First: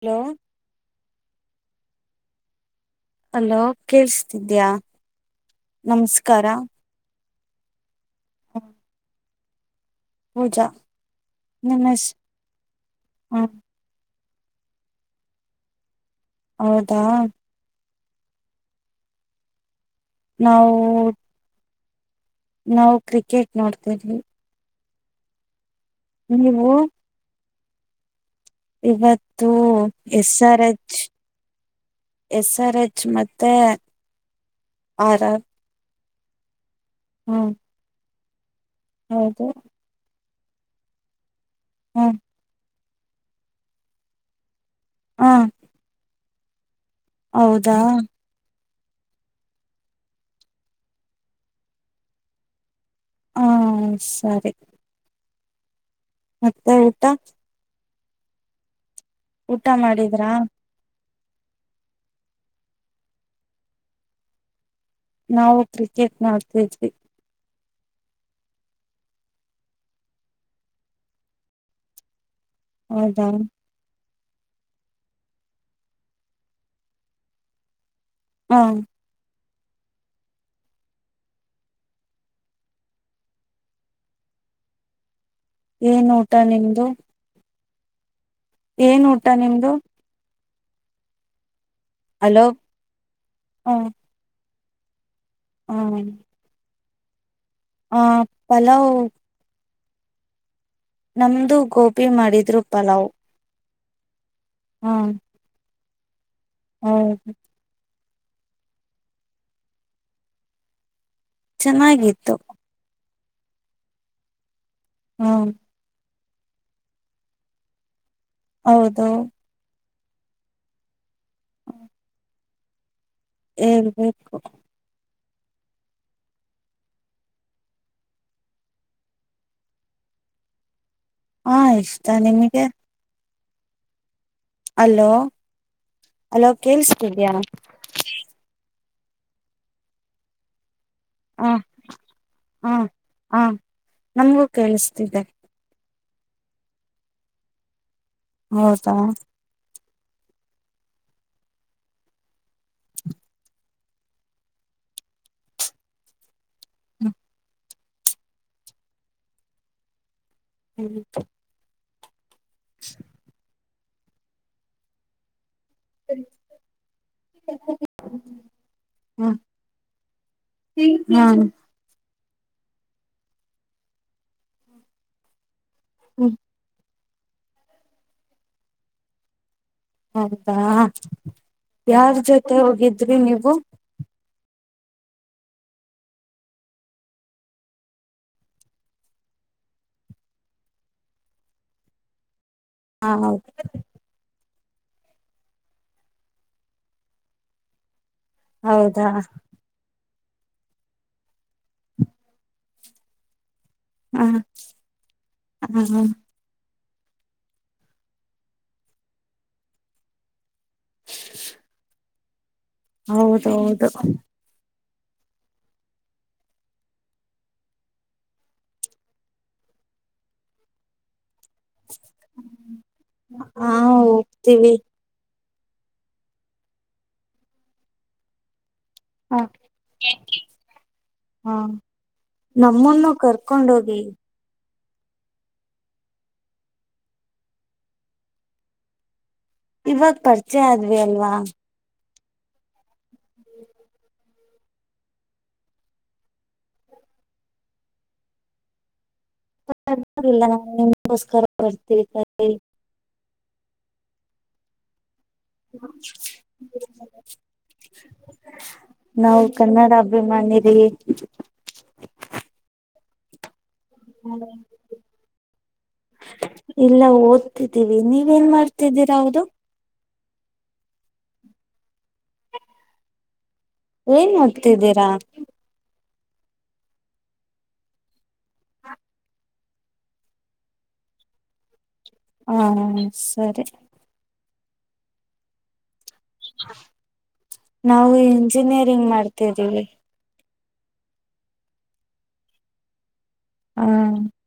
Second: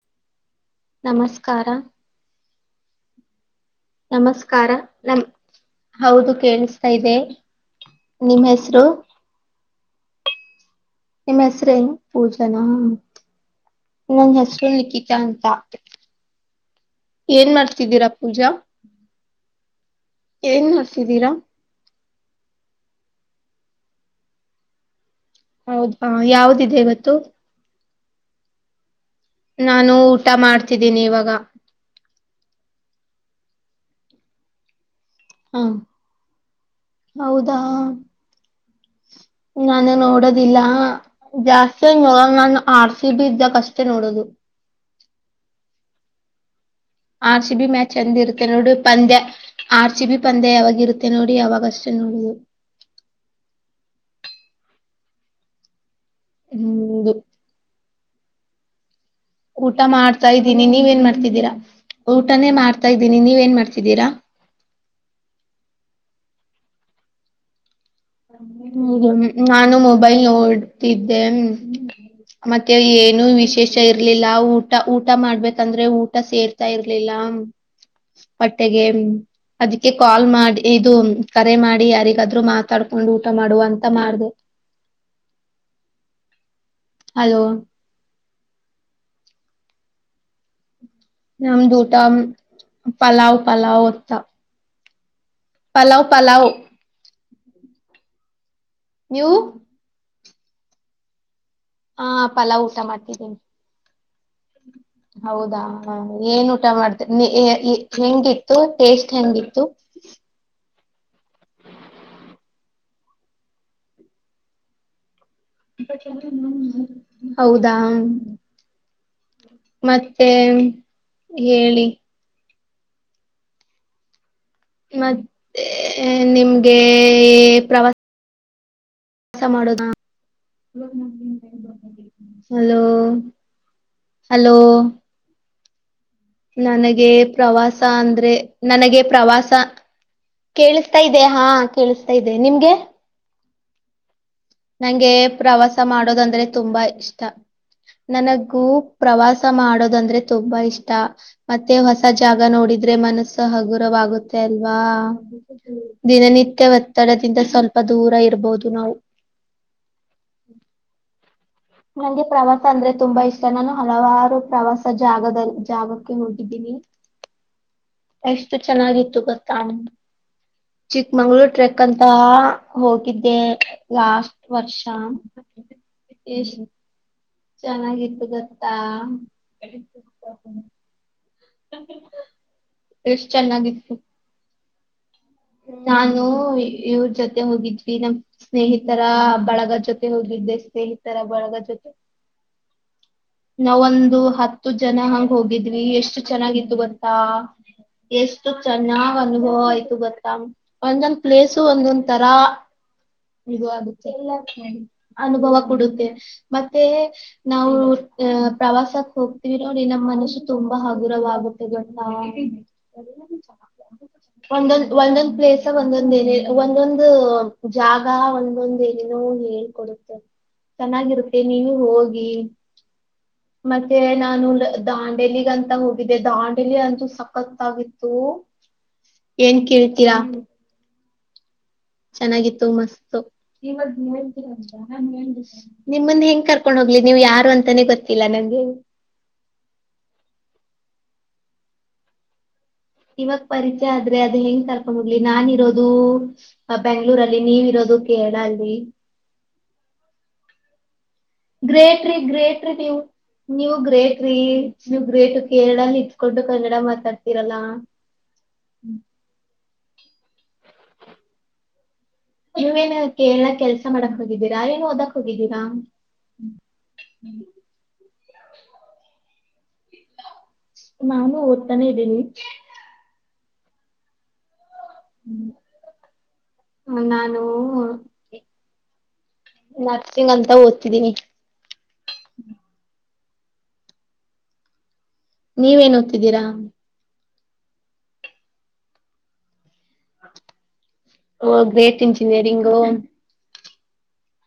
Hello ನಮಸ್ಕಾರ hello ಕೇೇಳಸ್ತಿದ್ಯಾ ನಮಸ್ಕಾರ ನಮ ಹೌದು ನಮಸ್ಕಾರ ಕೇೇಳಸ್ತಾ ಇದೆ ನಿಮ್ಮ್ ಹೆಸರು ಹೂಜಾ ನಿಮ್ಮ ಹೆಸ್ರೇನು ಪೂಜನ ಹ ನನ್ ಹೆಸರು ಲಿಕಿತ ಅಂತ ಹೌದಾ ಏನ್ ಮಾಡ್ತಿದ್ದೀರಪ್ಪ ಪೂಜಾ ಏನ್ ನಾವು ಮಾಡ್ತಿದೀರಾ ನಾವು ಕ್ರಿಕೆಟ್ ನೋಡ್ತೇವಿ ಹೌದಾ ಯಾವ್ದಿದೆ ಇವತ್ತು ಇವತ್ತ ನಾನು ಊಟ ಮಾಡ್ತಿದ್ದೀನಿ ಇವಾಗ ಎಸ್ ಆರ್ ಮತ್ತೆ ಆರಾಮ ಹ ಹೌದಾ ಹೌದು ನಾನು ನೋಡದ ದಿಲ್ಲಾ ಜಾಸ್ತಿ ಹ್ಮ್ ನೋಡಲ್ ನಾನ್ ಆರ್ ಸಿ ಬಿ ಇದ್ದಾಗ ಅಷ್ಟೇ ನೋಡೋದು ಹಾ ಆರ್ ಸಿ ಬಿ ಮ್ಯಾಚ್ ಚಂದ ಇರುತ್ತೇ ನೋಡು ಪಂದ್ಯ ಆರ್ ಸಿಿ ಬಿ ಪಂದ್ಯ ಯಾವಾಗ ಇರುತ್ತೆ ನೋಡಿ ಅವಾಗ್ಗಷ್ಟೇ ನೋಡೋದು ಹಾ ಸರಿ ಮತ್ತೆ ಊಟಾ ಹ್ಮ್ ಊಟಾ ಮಾಡಿದ್ರಾ ಮಾಡ್ತಾ ಇದ್ದೀನಿ ನೀವ ಏನ್ ಮಾಡ್ತ ಮಾಡತಿದ್ದೀರಾ ಊಟನೇ ಮಾಡ್ತಾ ಇದ್ದೀನಿ ನೀವ ಏನ್ ಮಾಡ್ತಿದ್ದೀರಾ ನಾವು ಕ್ರಿಕೆಟ್ ನೋಡ್ತಿದ್ವಿ ಹ್ಮ ನಾನು ಮೊಬೈಲ್ ನೋಡ್ತಿದ್ದೆ ಮತ್ತೆ ಏನು ಹೌದಾ ವಿಶೇಷ ಇರ್ಲಿಲ್ಲ ಊಟ ಊಟ ಮಾಡ್ಬೇಕಂದ್ರೆ ಊಟ ಸೇರ್ತಾ ಇರ್ಲಿಲ್ಲ ಹ ಪಟ್ಟೆಗೆ ಅದಕ್ಕೆ ಕಾಲ್ ಮಾಡಿ ಇದು ಕರೆ ಮಾಡಿ ಯಾರಿಗಾದ್ರು ಮಾತ ಕರಕೊಂಡ ಊಟ ಮಾಡುವಾ ಅಂತಾ ಮಾಡದೇ ಏನ್ ಊಟ ನಿಮ ಹಲೋ ಏನ್ ಊಟ ನಿಮ್ದು ನಮ್ಮ ದೂಡ ಹಲೋ ಪಲಾವ ಹ ಪಲಾವ ಅತ್ತ ಪಲಾವ್ ಪಲಾವ್ ಹಾ ಪಲಾವ ನೀವು ನಮ್ದು ಗೋಬಿ ಆ ಮಾಡಿದ್ರು ಊಟ ಪಲಾವ್ ಮಾಡ್ತಿದ್ದೀನಿ ಹ ಹೌದಾ ಏನ್ ಊಟ ಮಾಡ್ದೆ ನೀ ಹೌದು ಏ ಏ ಹೆಂಗಿತ್ತು ಟೇಸ್ಟ್ ಹೆಂಗಿತ್ತು? ಚೆನ್ನಾಗಿತ್ತು. ಹ್ಮ್ ಹೌದಾ ಹೌದು ಮತ್ತೆ ಹೇಳಿ ಹೇಳ್ಬೇಕು ಮತ್ತೆ ನಿಮ್ಗೆ ಪ್ರವಾಸ ಮಾಡೋದ ಹಾಂ ಇಷ್ಟ ನಿಮಗೆ? ಹಲೋ ಅಲೋ ಅಲೋ ನನಗೆ ಕೇಳಿಸ್ತಿದ್ಯಾ ಪ್ರವಾಸ ಅಂದ್ರೆ ನನಗೆ ಪ್ರವಾಸ ಕೇಳುಸ್ ತಾ ಇದ್ಯಾ ಹ ಹಾಂ ಕೇಳಿಸ್ತಾ ಇದೆ ಹ ನಿಮ್ಗೆ? ಹ ನಮಗೂ ನಂಗೆ ಕೇಳಿಸ್ತಿದೆ ಪ್ರವಾಸ ಮಾಡ್ ಮಾಡೋದಂದ್ರೆ ತುಂಬಾ ಇಷ್ಟ. ನನಗು ಹೌದಾ ಪ್ರವಾಸ ಮಾಡೋದಂ ದ್ರೆ ತುಂಬಾ ಇಷ್ಟ ಮತ್ತೆ ಹೊಸ ಜಾಗ ನೋಡಿದ್ರೆ ಮನಸ್ಸು ಹಗುರವಾಗುತ್ತೆ ಅಲ್ವಾ ದಿನನಿ ಹ್ಮ [unintelligible] ಪ್ಪ ದೂರ ಇರ್ಬಹುದು ನಾವು [unintelligible] [unintelligible] ಪ್ರವಾಸ ಅಂದ್ರೆ ತುಂಬಾ ಇಷ್ಟ ನಾನು ಹಲವಾರು ಪ್ರವಾಸ ಜಾಗದಲ್ ಜಾಗಕ್ಕೆ ಹೋಗಿದ್ದೀನಿ ಎಷ್ಟು ಚೆನ್ನಾಗಿತ್ತು ಹ್ಮ್ ಗೊತ್ತಾ ಚಿಕ್ಮಂಗ್ಳೂರು ಟ್ರೆಕ್ ಅಂ ಪ ಹೋಗಿದ್ದೆ ಲಾಸ್ಟ್ ವರ್ಷ ಹ್ಮ್ ಎಶ್ ಚೆನ್ನಾಗಿತ್ತು ಗೊತ್ತಾ? ಹೌದಾ ಯಾರ್ ಜೊತೆ ಹೋಗಿದ್ರಿ ಎಷ್ಟ್ ನೀವು? ಚೆನ್ನಾಗಿತ್ತು. ನಾನು ಇವ್ರ್ ಜೊತೆ ಹೋಗಿದ್ವಿ ನಮ್ ಸ್ನೇಹಿತರ ಬಳಗ ಜೊತೆ ಹೋಗಿದ್ದೆ ಸ್ನೇಹಿತರ ಬಳಗ ಜೊತೆ ಹ ನ ಒಂದು ಹತ್ತು ತ್ತು ಜನ ಹಂಗ ಹೋಗಿದ್ವಿ ಎಷ್ಟು ಚೆನ್ನಾಗಿತ್ತು ಗೊತ್ತಾ. ಎಷ್ಟು ಹೌದಾ ಚೆನ್ನಾಗ್ ಅನುಭವ ಆಯ್ತು ಗೊತ್ - ಒಂದೊಂದ್ ಪ್ಲೇಸು ಒಂದೊಂದ್ ತರ. ಇದು ಆಗುತ್ತೆ ಹ ಎಲ್ಲ ಅನುಭವ ಹ ಕೊಡುತ್ತೆ ಮತ್ತೆ. ಮತ್ತೆ ನಾವು ಅಹ ಪ್ರವಾಸಕ್ಕೆ ಹೋಗ್ತೀವಿ ನೋಡಿ ನಮ್ಮ್ ಮನಸ್ಸು. ತುಂಬಾ ಹಗುರವಾಗುತ್ತೆ ಗೊತ್ತಾ. [inaudible] ಹೌದೌದು. ಒಂದೊಂದ್ ಒಂದೊಂದ್ ಪ್ಲೇಸ್ ಒಂದೊಂದ ಏನ ಒಂದೊಂದು- ಜಾಗ ಒಂದೊಂದ ಏನೋ ಹೇಳ್ಕೊಡುತ್ತೆ ಚೆನ್ನಾಗಿರುತ್ತೆ. ನೀವು ಹೋಗಿ ಹಾ ಮತ್ತೆ ನಾನು ಹೋಗ್ತೀವಿ ದಾಂಡೇಲಿಗಂತ - ಹೋಗಿದ್ದೆ ದಾಂಡಿಲಿ ಅಂತೂ ಸಕತ್ತಾಗಿತ್ತು. ಏನ್ ಕೇಳ್ತೀರಾ. ಹ್ಮ. ಚೆನ್ನಾಗಿತ್ತು ಮಸ್ತು. ನಿಮ್ನ ಹೆಂಗ್ ಕರ್ಕೊಂಡ್ ಹೋಗ್ಲಿ ನೀವು ಯಾರು ಅಂತಾನೆ ಗೊತ್ತಿಲ್ಲ ನಂಗೆ. ಇವಾಗ ಪರಿಚಯ ಆದ್ವಿ ಅಲ್ವಾ. ಇವಾಗ ಪರಿಚಯ ಆದ್ರೆ ಅದ ಹೆಂಗ್ ಕರ್ಕೊಂಡ್ ಹೋಗ್ಲಿ ನಾನ ಇರೋದು ಬೆಂಗ್ಳೂರಲ್ಲಿ ನೀವಿ ಇರೋದು ಕೇರಳ ಅಲ್ಲಿ. [unintelligible] ಬರ್ತೀವಿ ಗ್ರೇಟ್ರಿ ಕರೀ ಗ್ರೇಟ್ರಿ ನೀವು. ನೀವು ಗ್ರೇಟ್ರಿ. ಗ್ರೇಟು ಕೇರಳನ ಇದ್ಕೊಂಡು ಕನ್ನಡ ಮಾತಾಡ್ತಿರಲ್ಲ. ನಾವು ಕನ್ನಡ ಅಭಿಮಾನಿರಿ. ನೀವೇನು ಕೇರಳ ಕೆಲ್ಸ. ಕೆಲ್ಸ ಮಾಡಕ್ ಹೋಗಿದ್ದೀರಾ ಏನು ಓದಕ್ ಹೋಗಿದ್ದೀರಾ. ನೀ ಏನ್ ಮಾಡ್ತಿದ್ದೀರಾ ಹೌದು. ನಾನು ಓದುತ್ತ ಇದೀನಿ. ಏನ್ ಓದು. ತಿದ್ದೀರಾ ನಾನು. ನರ್ಸಿಂಗ್ ಅಂತ ಓದ್ತಿದ್ದೀನಿ. ಹಾ ಸರಿ. ನೀವೇನ ಓದು. ಇದ್ದೀರಾ ನಾವು ಇಂಜಿನಿಯರಿಂಗ್ ಮಾಡ್ತಿದ್ದೀವಿ. Oh great engineering. ಹಾ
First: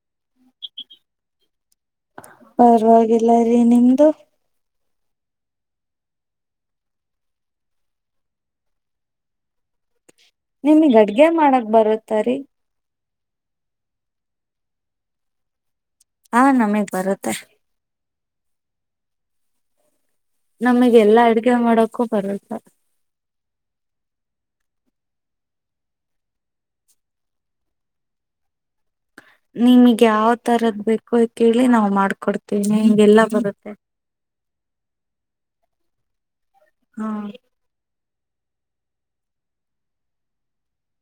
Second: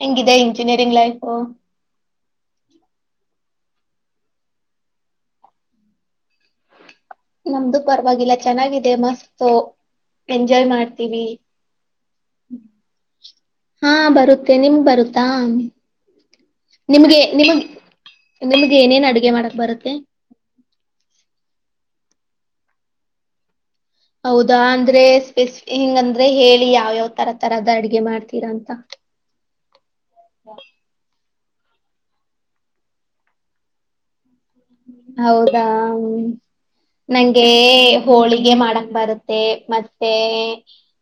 ಹೆಂಗಿದೆ ಇಂಜಿನಿಯರಿಂಗ್ ಲೈಫು ಪರ್ವಾಗಿಲ್ಲ ರೀ ನಿಮ್ದು ನಮ್ದು ಪರವಾಗಿಲ್ಲ ಚೆನ್ನಾಗಿದೆ ಮಸ್ತ್ ಎಂಜಾಯ್ ನಿಮ್ಗ್ ಮಾಡ್ತೀವಿ. ಅಡ್ಗೆ ಮಾಡಕ್ ಬರುತ್ತರೀ ಹಾ ಬರುತ್ತೆ ನಿಮಗೆ ಬರುತ್ತಾ ಹಾ ನಮಗ್ ನಿಮ್ಗೆ ಬರುತ್ತೆ ನಿಮಗ್ ನಿಮ್ಗೆ ಏನೇನ್ ಅಡುಗೆ ಮಾಡಕ್ ಬರುತ್ತೆ ನಮಗೆ ಎಲ್ಲಾ ಅಡ್ಗೆ ಮಾಡಕ್ಕೂ ಬರುತ್ತೆ ಹೌದಾ ಅಂದ್ರೆ ಸ್ಪೆಸಿಫ ಹಿಂಗ ಅಂದ್ರೆ ಹೇಳಿ ಯಾವ್ಯಾವ ತರ ತರದ ಅಡ್ಗೆ ಮಾಡ್ತೀರಾ ಅಂತ ನಿಮಗ್ ಯಾವ ತರದು ಬೇಕು ಕೇಳಿ ನಾವ್ ಮಾಡ್ಕೊಡ್ತೇವಿ ಹಿಂಗೆಲ್ಲಾ ಬರುತ್ತೆ ಹೌದ ಹ್ಮ್ ಹಾ ನಂಗೆ ಹೋಳಿಗೆ ಮಾಡಕ ಬರುತ್ತೆ ಮತ್ತೆ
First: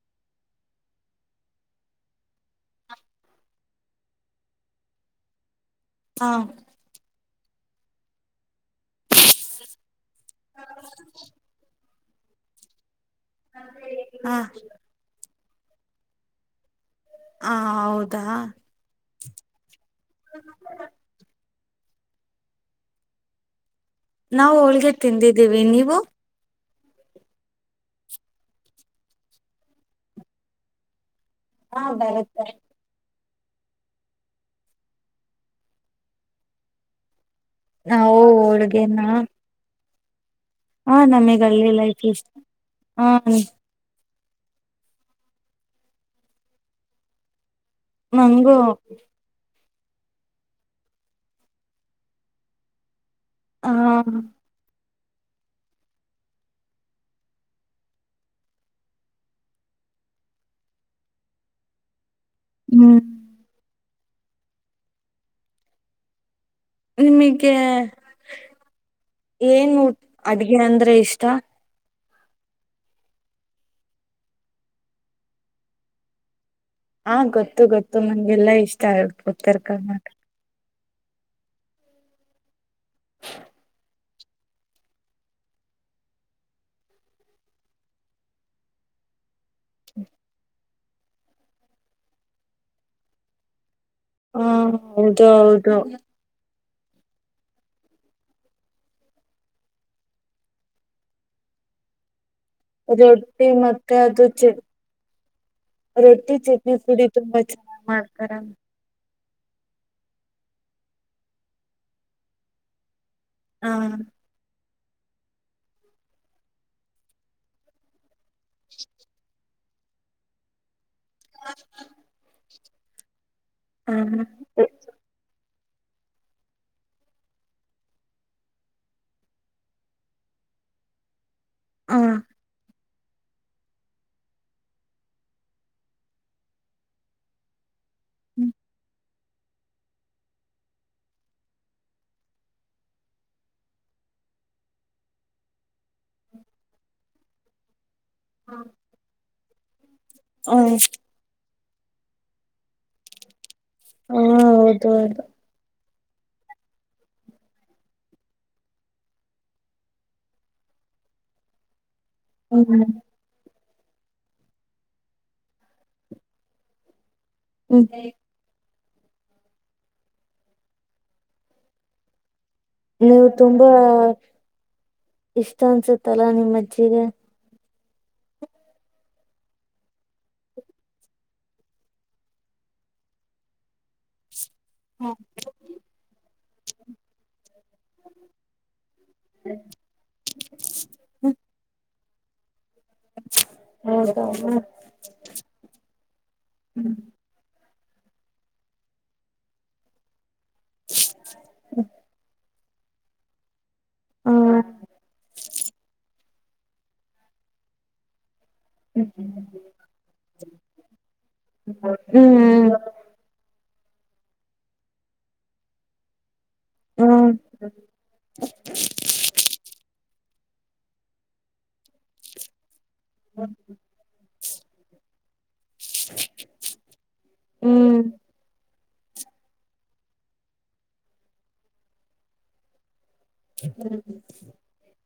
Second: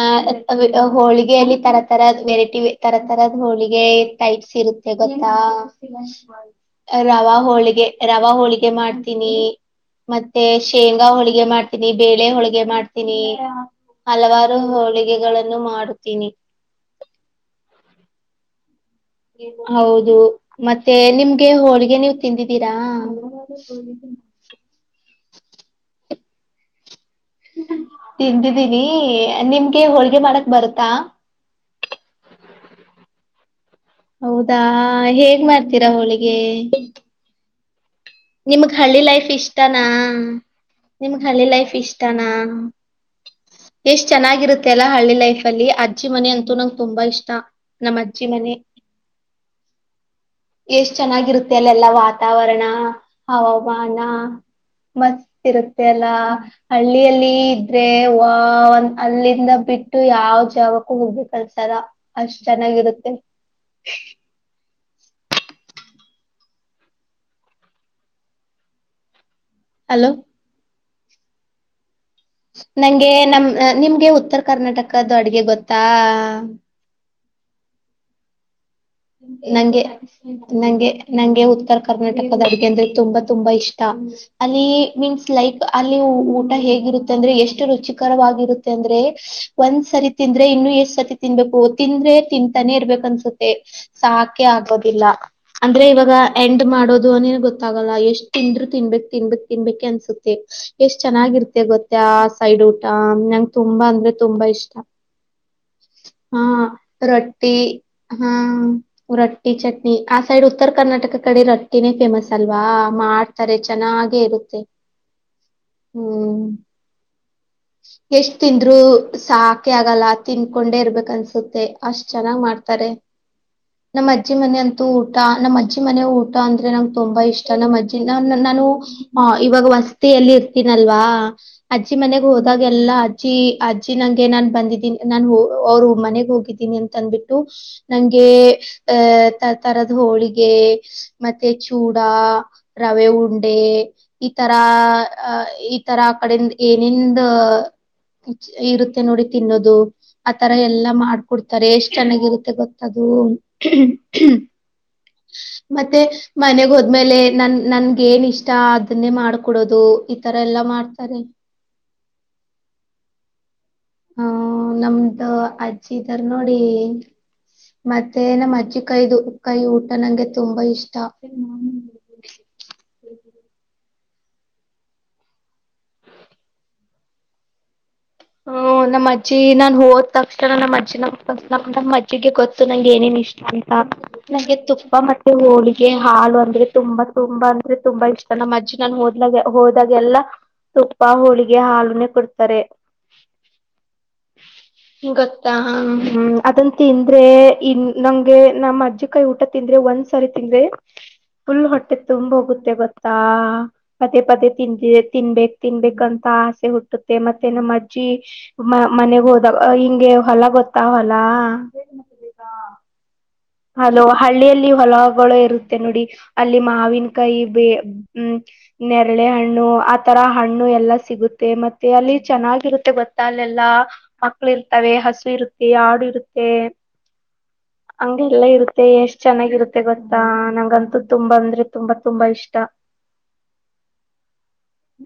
ಅ ಹೋಳಿಗೆಯಲ್ಲಿ ತರ ತರದ್ ವೆರೈಟಿ ತರ ತರದ ಹೋಳಿಗೆ ಹಾ ರವಾ ಹೋಳಿಗೆ ರವ ಹೋಳಿಗೆ ಮಾಡ್ತೀನಿ ಮತ್ತೆ ಶೇಂಗಾ ಹೋಳಿಗೆ ಮಾಡ್ತನೀ ನೀ ಬೇಳೆ ಹೋಳ್ಗೆ ಮಾಡ್ತೀನಿ ಹ ಹಲವಾರು ಹ ಹೋಳಿಗಳನ್ನು ಮಾಡುತ್ತೀನಿ ಹಾ ಹೌದ ಹ ಹೌದು ಮತ್ತೆ ನಿಮ್ಗೆ ಹೋಳಿಗೆ ನೀವು ತಿಂದಿದ್ದೀರಾ ನಾವು ಹೋಳಿಗೆ ತಿಂದಿದ್ದೀವಿ ನೀವು ತಿಂದಿದ್ದೀನಿ ನಿಮ್ಗೆ ಹೋಳ್ಗೆ ಮಾಡಕ್ ಬರತ್ತಾ ಹಾ ಬರುತ್ತೆ ಹೌದಾ ಹೇಗ್ ಮಾಡ್ತೀರಾ ಹೋಳಿಗೆ ನಾವು ನಿಮಗ್ ಹೋಳ್ಗೆನ ಹಳ್ಳಿ ಲೈಫ್ ಇಷ್ಟನ ಹ್ಮ್ ಹಾ ನಮಗ್ ಹಳ್ಳಿ ಲೈಫ್ ಇಷ್ಟ ಎಷ್ಟ್ ಚೆನ್ನಾಗಿರುತ್ತೆ ಅಲ್ಲಾ ಹಳ್ಳಿ ಲೈಫ ಅಲ್ಲಿ ಅಜ್ಜಿ ಮನೆ ಅಂತೂ ನಂಗೆ ತುಂಬಾ ಇಷ್ಟ ನಮ್ಮ್ ಅಜ್ಜಿ ಮನೆ ನಂಗು ಎಷ್ಟ್ ಚೆನ್ನಾಗಿರುತ್ತೆ ಅಲ್ಲ ಎಲ್ಲಾ ವಾತಾವರಣ ಹ ಹವಾಮಾನ ಮಸ್ತ್ ಇರುತ್ತೆ ಅಲ್ಲ ಹಳ್ಳಿಯಲ್ಲಿ ಇದ್ರೆ ವಂದ ಅಲ್ಲಿಂದ ಬಿಟ್ಟು ಯಾವ ಜಾವಕ್ಕೂ ಹೋಗಬೇಕು ಅನಿಸಲ್ಲ ಅಷ್ಟ್ ಹ್ಮ್ ಚೆನ್ನಾಗಿರುತ್ತೆ ನಿಮಗೆ ಏನ್ ಮೂ ಹಲೋ ಅಡ್ಗೆ ಅಂದ್ರೆ ಇಷ್ಟಾ ನಂಗೆ ನಮ ನಿಮ್ಗೆ ಉತ್ತರ ಕರ್ನಾಟಕದ್ದು ಅಡ್ಗೆ ಗೊತ್ತಾ ಹಾ ಗೊತ್ತು ಗೊತ್ತು ನಂಗೆಲ್ಲಾ ಇಷ್ಟ ಉತ್ತರ ನಂಗೆ ಕರ್ನಾಟಕ ನಂಗೆ ನಂಗೆ ಉತ್ತರ ಕರ್ನಾಟಕದ ಅಡ್ಗೆ ಅಂದ್ರೆ ತುಂಬಾ ತುಂಬಾ ಇಷ್ಟ ಅಲ್ಲಿ ಮೀನ್ಸ್ ಲೈಕ್ ಅಲ್ಲಿ ಊಟ ಹೇಗಿರುತ್ತೆ ಅಂದ್ರೆ ಎಷ್ಟು ರುಚಿಕರವಾಗಿರುತ್ತೆ ಅಂದ್ರೆ ಒಂದ್ ಸರಿ ತಿಂದ್ರೆ ಇನ್ನು ಎಷ್ಟ ಸತಿ ತಿನ್ಬೇಕು ತಿಂದ್ರೆ ತಿಂತಾನೆ ಇರ್ಬೇಕ ಅನ್ಸುತ್ತೆ ಸಾಕೆ ಹಾ ಆಗೋದಿಲ್ಲ ಹೌದು ಹೌದು ಅಂದ್ರೆ ಇವಾಗ ಎ ಮಾಡೋದು ಅನೇನ್ ಗೊತ್ತಾಗಲ್ಲ ಎಷ್ಟ್ ತಿಂದ್ರು ತಿನ್ಬೇಕು ತಿನ್ಬೇಕಕ್ ತಿನ್ಬೇಕಕ್ ಅನ್ಸುತ್ತೆ ಎಷ್ಟ್ ಚೆನ್ನಾಗಿರ್ತ್ತತೆ ಗೊತ್ತ ಆ ಸೈಡ್ ಊಟ ನಂ ರೊಟ್ಟಿ ತುಂಬಾ ಮತ್ತೆ ಅಂದ್ರೆ ಅದು ತುಂಬಾ ಚ ಇಷ್ಟ ರೊಟ್ಟಿ ಹ ಚಟ್ನಿ ಪುಡಿ ತುಂಬಾ ರೊಟ್ಟಿ ಚೆನ್ನಾಗ್ ಮಾಡ್ತಾರ ಹ ರೊಟ್ಟಿ ಚಟ್ನಿ ಆ ಸೈಡ್ ಉತ್ತರ ಕರ್ನಾಟಕ ಕಡೆ ರೊಟ್ಟಿನೇ ಫೇಮಸ್ ಅಲ್ವಾ ಆತಾರೆ ಹಾ ಚೆನ್ನಾಗೆ ಇರುತ್ತೆ ಹ್ಮ್ ಎಷ್ಟ್ ತಿಂದ್ರು ಸಾಕೆ ಆಗಲ್ಲ ತಿನ್ಕೊಂಡೆ ಇರ್ಬೇಕು ಕನ್ಸುತ್ತೆ ಅಷ್ಟ್ ಚೆನ್ನ್ ಮಾಡ್ತಾರೆ ಸಾರೆ ನಮ್ಮ್ಜ್ಜಿ ಮನೆ ಹಾ ಅಂತೂ ಊಟ ನಮ್ಮ್ಜ್ಜಿ ಅಜ್ಜಿ ಮನೆ ಊಟ ಅಂದ್ರೆ ನಂಗೆ ತುಂಬಾ ಇಷ್ಟ ನಮ್ಮ ಅಜ್ಜಿ ನ ನಾನು ಇವಾಗ ಮಸ್ತಿಯಲ್ಲಿ ಇರ್ತೀನಲ್ವಾ ಅಜ್ಜಿ ಹಾ ಮನೆಗ್ ಹೋದಾಗ ಎಲ್ಲ ಅಜ್ಜಿ ಅಜ್ಜಿ ನಂಗೆ ನಾನ್ ಬಂದಿದ್ದೀನಿ ನಾನ್ ಅವ್ರು ಮನೆಗ್ ಹೋಗಿದ್ದೀನಿ ಅಂತ ಅಂದಬಿಟ್ಟು ನಂಗೆ ಅ ತರದ ಹೋಳಿಗೆ ಮತ್ತೆ ಚೂಡ ರವೆ ಉಂಡೆ ಈ ತರ ಈ ತರ ಕಡೆಿಂದ ಏನಂದ ಇರುತ್ತೆ ನೋಡಿ ತಿನ್ನದು ಆತರ ಹ್ಮ್ ಎಲ್ಲಾ ಮಾಡ್ಕೊಡ್ತ ತಾರೆ ಎಷ್ಟ್ ಚೆನ್ನಾಗಿರುತ್ತೆ ಗೊತ್ತದು ಹ್ಮ ಹಾ ಹ್ಮ ಹೌದು ಹೌದು ಮತ್ತೆ ಮನೆಗ್ ಹೋದ್ಮೇಲೆ ನನ್ ನನ್ಗ ಏನ್ ಇಷ್ಟ ಅದನ್ನೇ ಮಾಡ್ಕೊಡೋದು ಈತರ ಎಲ್ಲಾ ಮಾಡ್ತಾರೆ ಹ್ಮ್ ಹ್ಮ ನಮ್ದ ಅಜ್ಜಿ ಇದಾರ ನೋಡಿ ಹ್ಮ್ ಮತ್ತೆ ನ್ ಅಜ್ಜಿ ಕಾಯ್ದು ಕೈ ಊಟ ನಂಗೆ ತುಂಬಾ ಇಷ್ಟ ನೀವು ತುಂಬಾ ಇಷ್ಟ ಅನ್ಸುತ್ತಲ್ಲಾ ನಿಮ್ಮ ಅಜ್ಜಿಗೆ ಹ್ಮ ನಮ್ಮ್ ಅಜ್ಜಿ ನಾನ್ ಹೋದ ತಕ್ಷಣ ನಮ್ಮ ಅಜ್ಜಿನ ನ ನ ನಮ್ಮ ಅಜ್ಜಿಗೆ ಗೊತ್ತು ನಂಗೆ ಏನೇನ್ ಇಷ್ಟ ಆಯಿತ ನಂಗೆ ತುಪ್ಪ ಮತ್ತೆ ಹೋಳಿಗೆ ಹಾಲು ಅಂದ್ರೆ ತುಂಬಾ ತುಂಬಾ ಅಂದ್ರೆ ತುಂಬ ಇಷ್ಟ ನಮ್ಮಜ್ಜಿ ನಾನು ಹೋದ್ಲಾಗ ಹೋದಾಗಲ್ಲ ತುಪ್ಪ ಹೋಳಿಗೆ ಹಾಲುನೆ ಕೊಡ್ತಾರೆ ಹೌದಾ ಗೊತ್ತಾ ಹ ಹ್ಮ್ ಅದಂತಂತಿಂದ್ರೆ ಇನ್ ನಂಗೆ ನಮ್ಮ ಅಜ್ಜಿ ಕಾಯಿ ಊಟ ತಿಂದ್ರೆ ಒಂದ್ಸರಿ ತಿಂದ್ರೆ ಫುಲ್ ಹೊಟ್ಟೆ ತುಂಬೋಗುತ್ತೆ ಗೊತ್ತಾ ಪದೇ ಪದೇ ಹ್ಮ್ ತಿಂತಿದ್ರೆ ತಿನ್ಬೇಕು ತಿನ್ಬೇಕು ಆಸೆ ಹುಟ್ಟುತ್ತೆ ಮತ್ತೆ ನಮ್ಮಡ್ ಜ ಮ ಮನೆಗ್ ಹೋದಾಗ ಹಿಂಗೆ ಹೊಲ ಗೊತ್ತ ಹೊಲ ಹ್ಮ್ ಅದು ಹಳ್ಳಿಯಲ್ಲಿ ಹೊಲಗಳು ಇರುತ್ತೆ ನೋಡಿ ಅಲ್ಲಿ ಮಾವಿನ ಹ್ಮ್ ಕಾಯಿ ಬೇ ಹ್ಮ ನೆರಳೆ ಹಣ್ಣು ಆತರ ಹಣ್ಣು ಎಲ್ಲಾ ಸಿಗುತ್ತೆ ಮತ್ತೆ ಅಲ್ಲಿ ಚೆನ್ನಾಗಿರುತ್ತೆ ಮತ್ತೆ ಗೊತ್ತ ಅಲ್ಲೆಲ್ಲ ಮಳ ಇರ್ತವೆ ಹಸು ಇರುತ್ತ [inaudible] ಆಾಡು ಇರುತ್ತೆ ಹ್ಮ್ ಹಂಗ ರುತ್ತೆ ಎಷ್ಟ್ ಚೆನ್ನಾಗಿರುತ್ತೆ ಗೊತ್ತಾ ನಂಗಂತೂ ತುಂಬಾ ಅಂದ್ರೆ ತುಂಬಾ ತುಂಬಾ ಇಷ್ಟ [unintelligible] ಹ್ಮ್ [unintelligible]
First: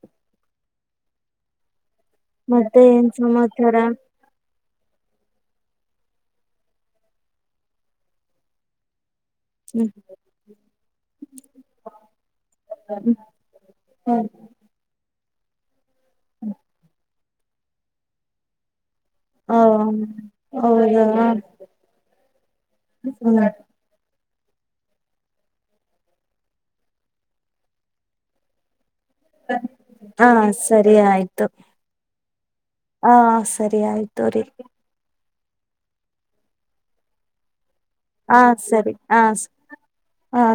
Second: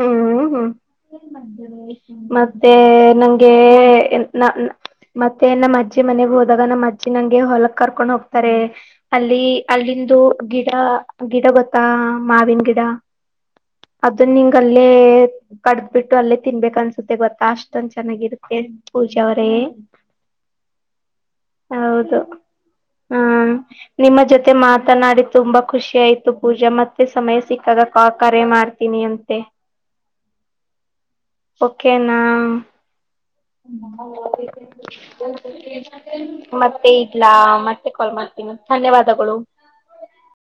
ಹ್ಮ್ ಹ್ಮ ಮತ್ತೆ ಏನ್ ನಂಗೆ ಸಮಾಚಾರ [unintelligible] ಮತ್ತೆ ನಮ್ಮ ಅಜ್ಜಿ ಮನೆಗ್ ಹೋದಾಗ ನಮ್ಮ್ ಅಜ್ಜಿ ನಂಗೆ ಹೊಲಕ್ ಕರ್ಕೊಂಡ್ ಹೋಗ್ತಾರೆ [unintelligible] ಅಲ್ಲಿ ಹ್ಮ್ ಅಲ್ಲಿಂದು ಗಿಡ ಗಿಡ ಗೊತ್ತಾ ಮಾವಿನ ಗಿಡ ಹ್ಮ್ ಅದನ್ನಂಗ ಕಡ [unintelligible] ಬಿಟ್ಟು ಅಲ್ಲಿೇ ತಿನ್ಬೇಕು ಅನ್ಸುತ್ತೆ ಗೊ [unintelligible] ಕಾಷ್ಟೊಂದ ಚೆನ್ನಾಗಿರುತ್ತೆ ಪೂಜೆ ಅವರೇ ಹ ಹೌದಾ ಹೌದು ಹಾ ನಿಮ್ಮ ಜೊತೆ [unintelligible] ಮತ್ತೆ ಮಾತನಾಡಿ ತುಂಬಾ ಖುಷಿ ಆಯ್ತು ಪೂಜಾ ಮತ್ತೆ ಸಮಯ ಸಿಕ್ಕಾಗ ಕರೆ ಮಾಡ್ತೀನಿ ಅ [unintelligible] ಹಾ ಸರಿ ಆಯ್ತು ಓಕೆನಾ ಹಾ ಸರಿ ಆಯ್ತು ರೀ ಮತ್ತೆ ಇಡ್ಲಾ ಮತ್ತೆ ಕಾಲ್ ಹ ಮಾಡ್ತೀನಿ ಸರಿ ಹ ಧನ್ಯವಾದಗಳು ಹ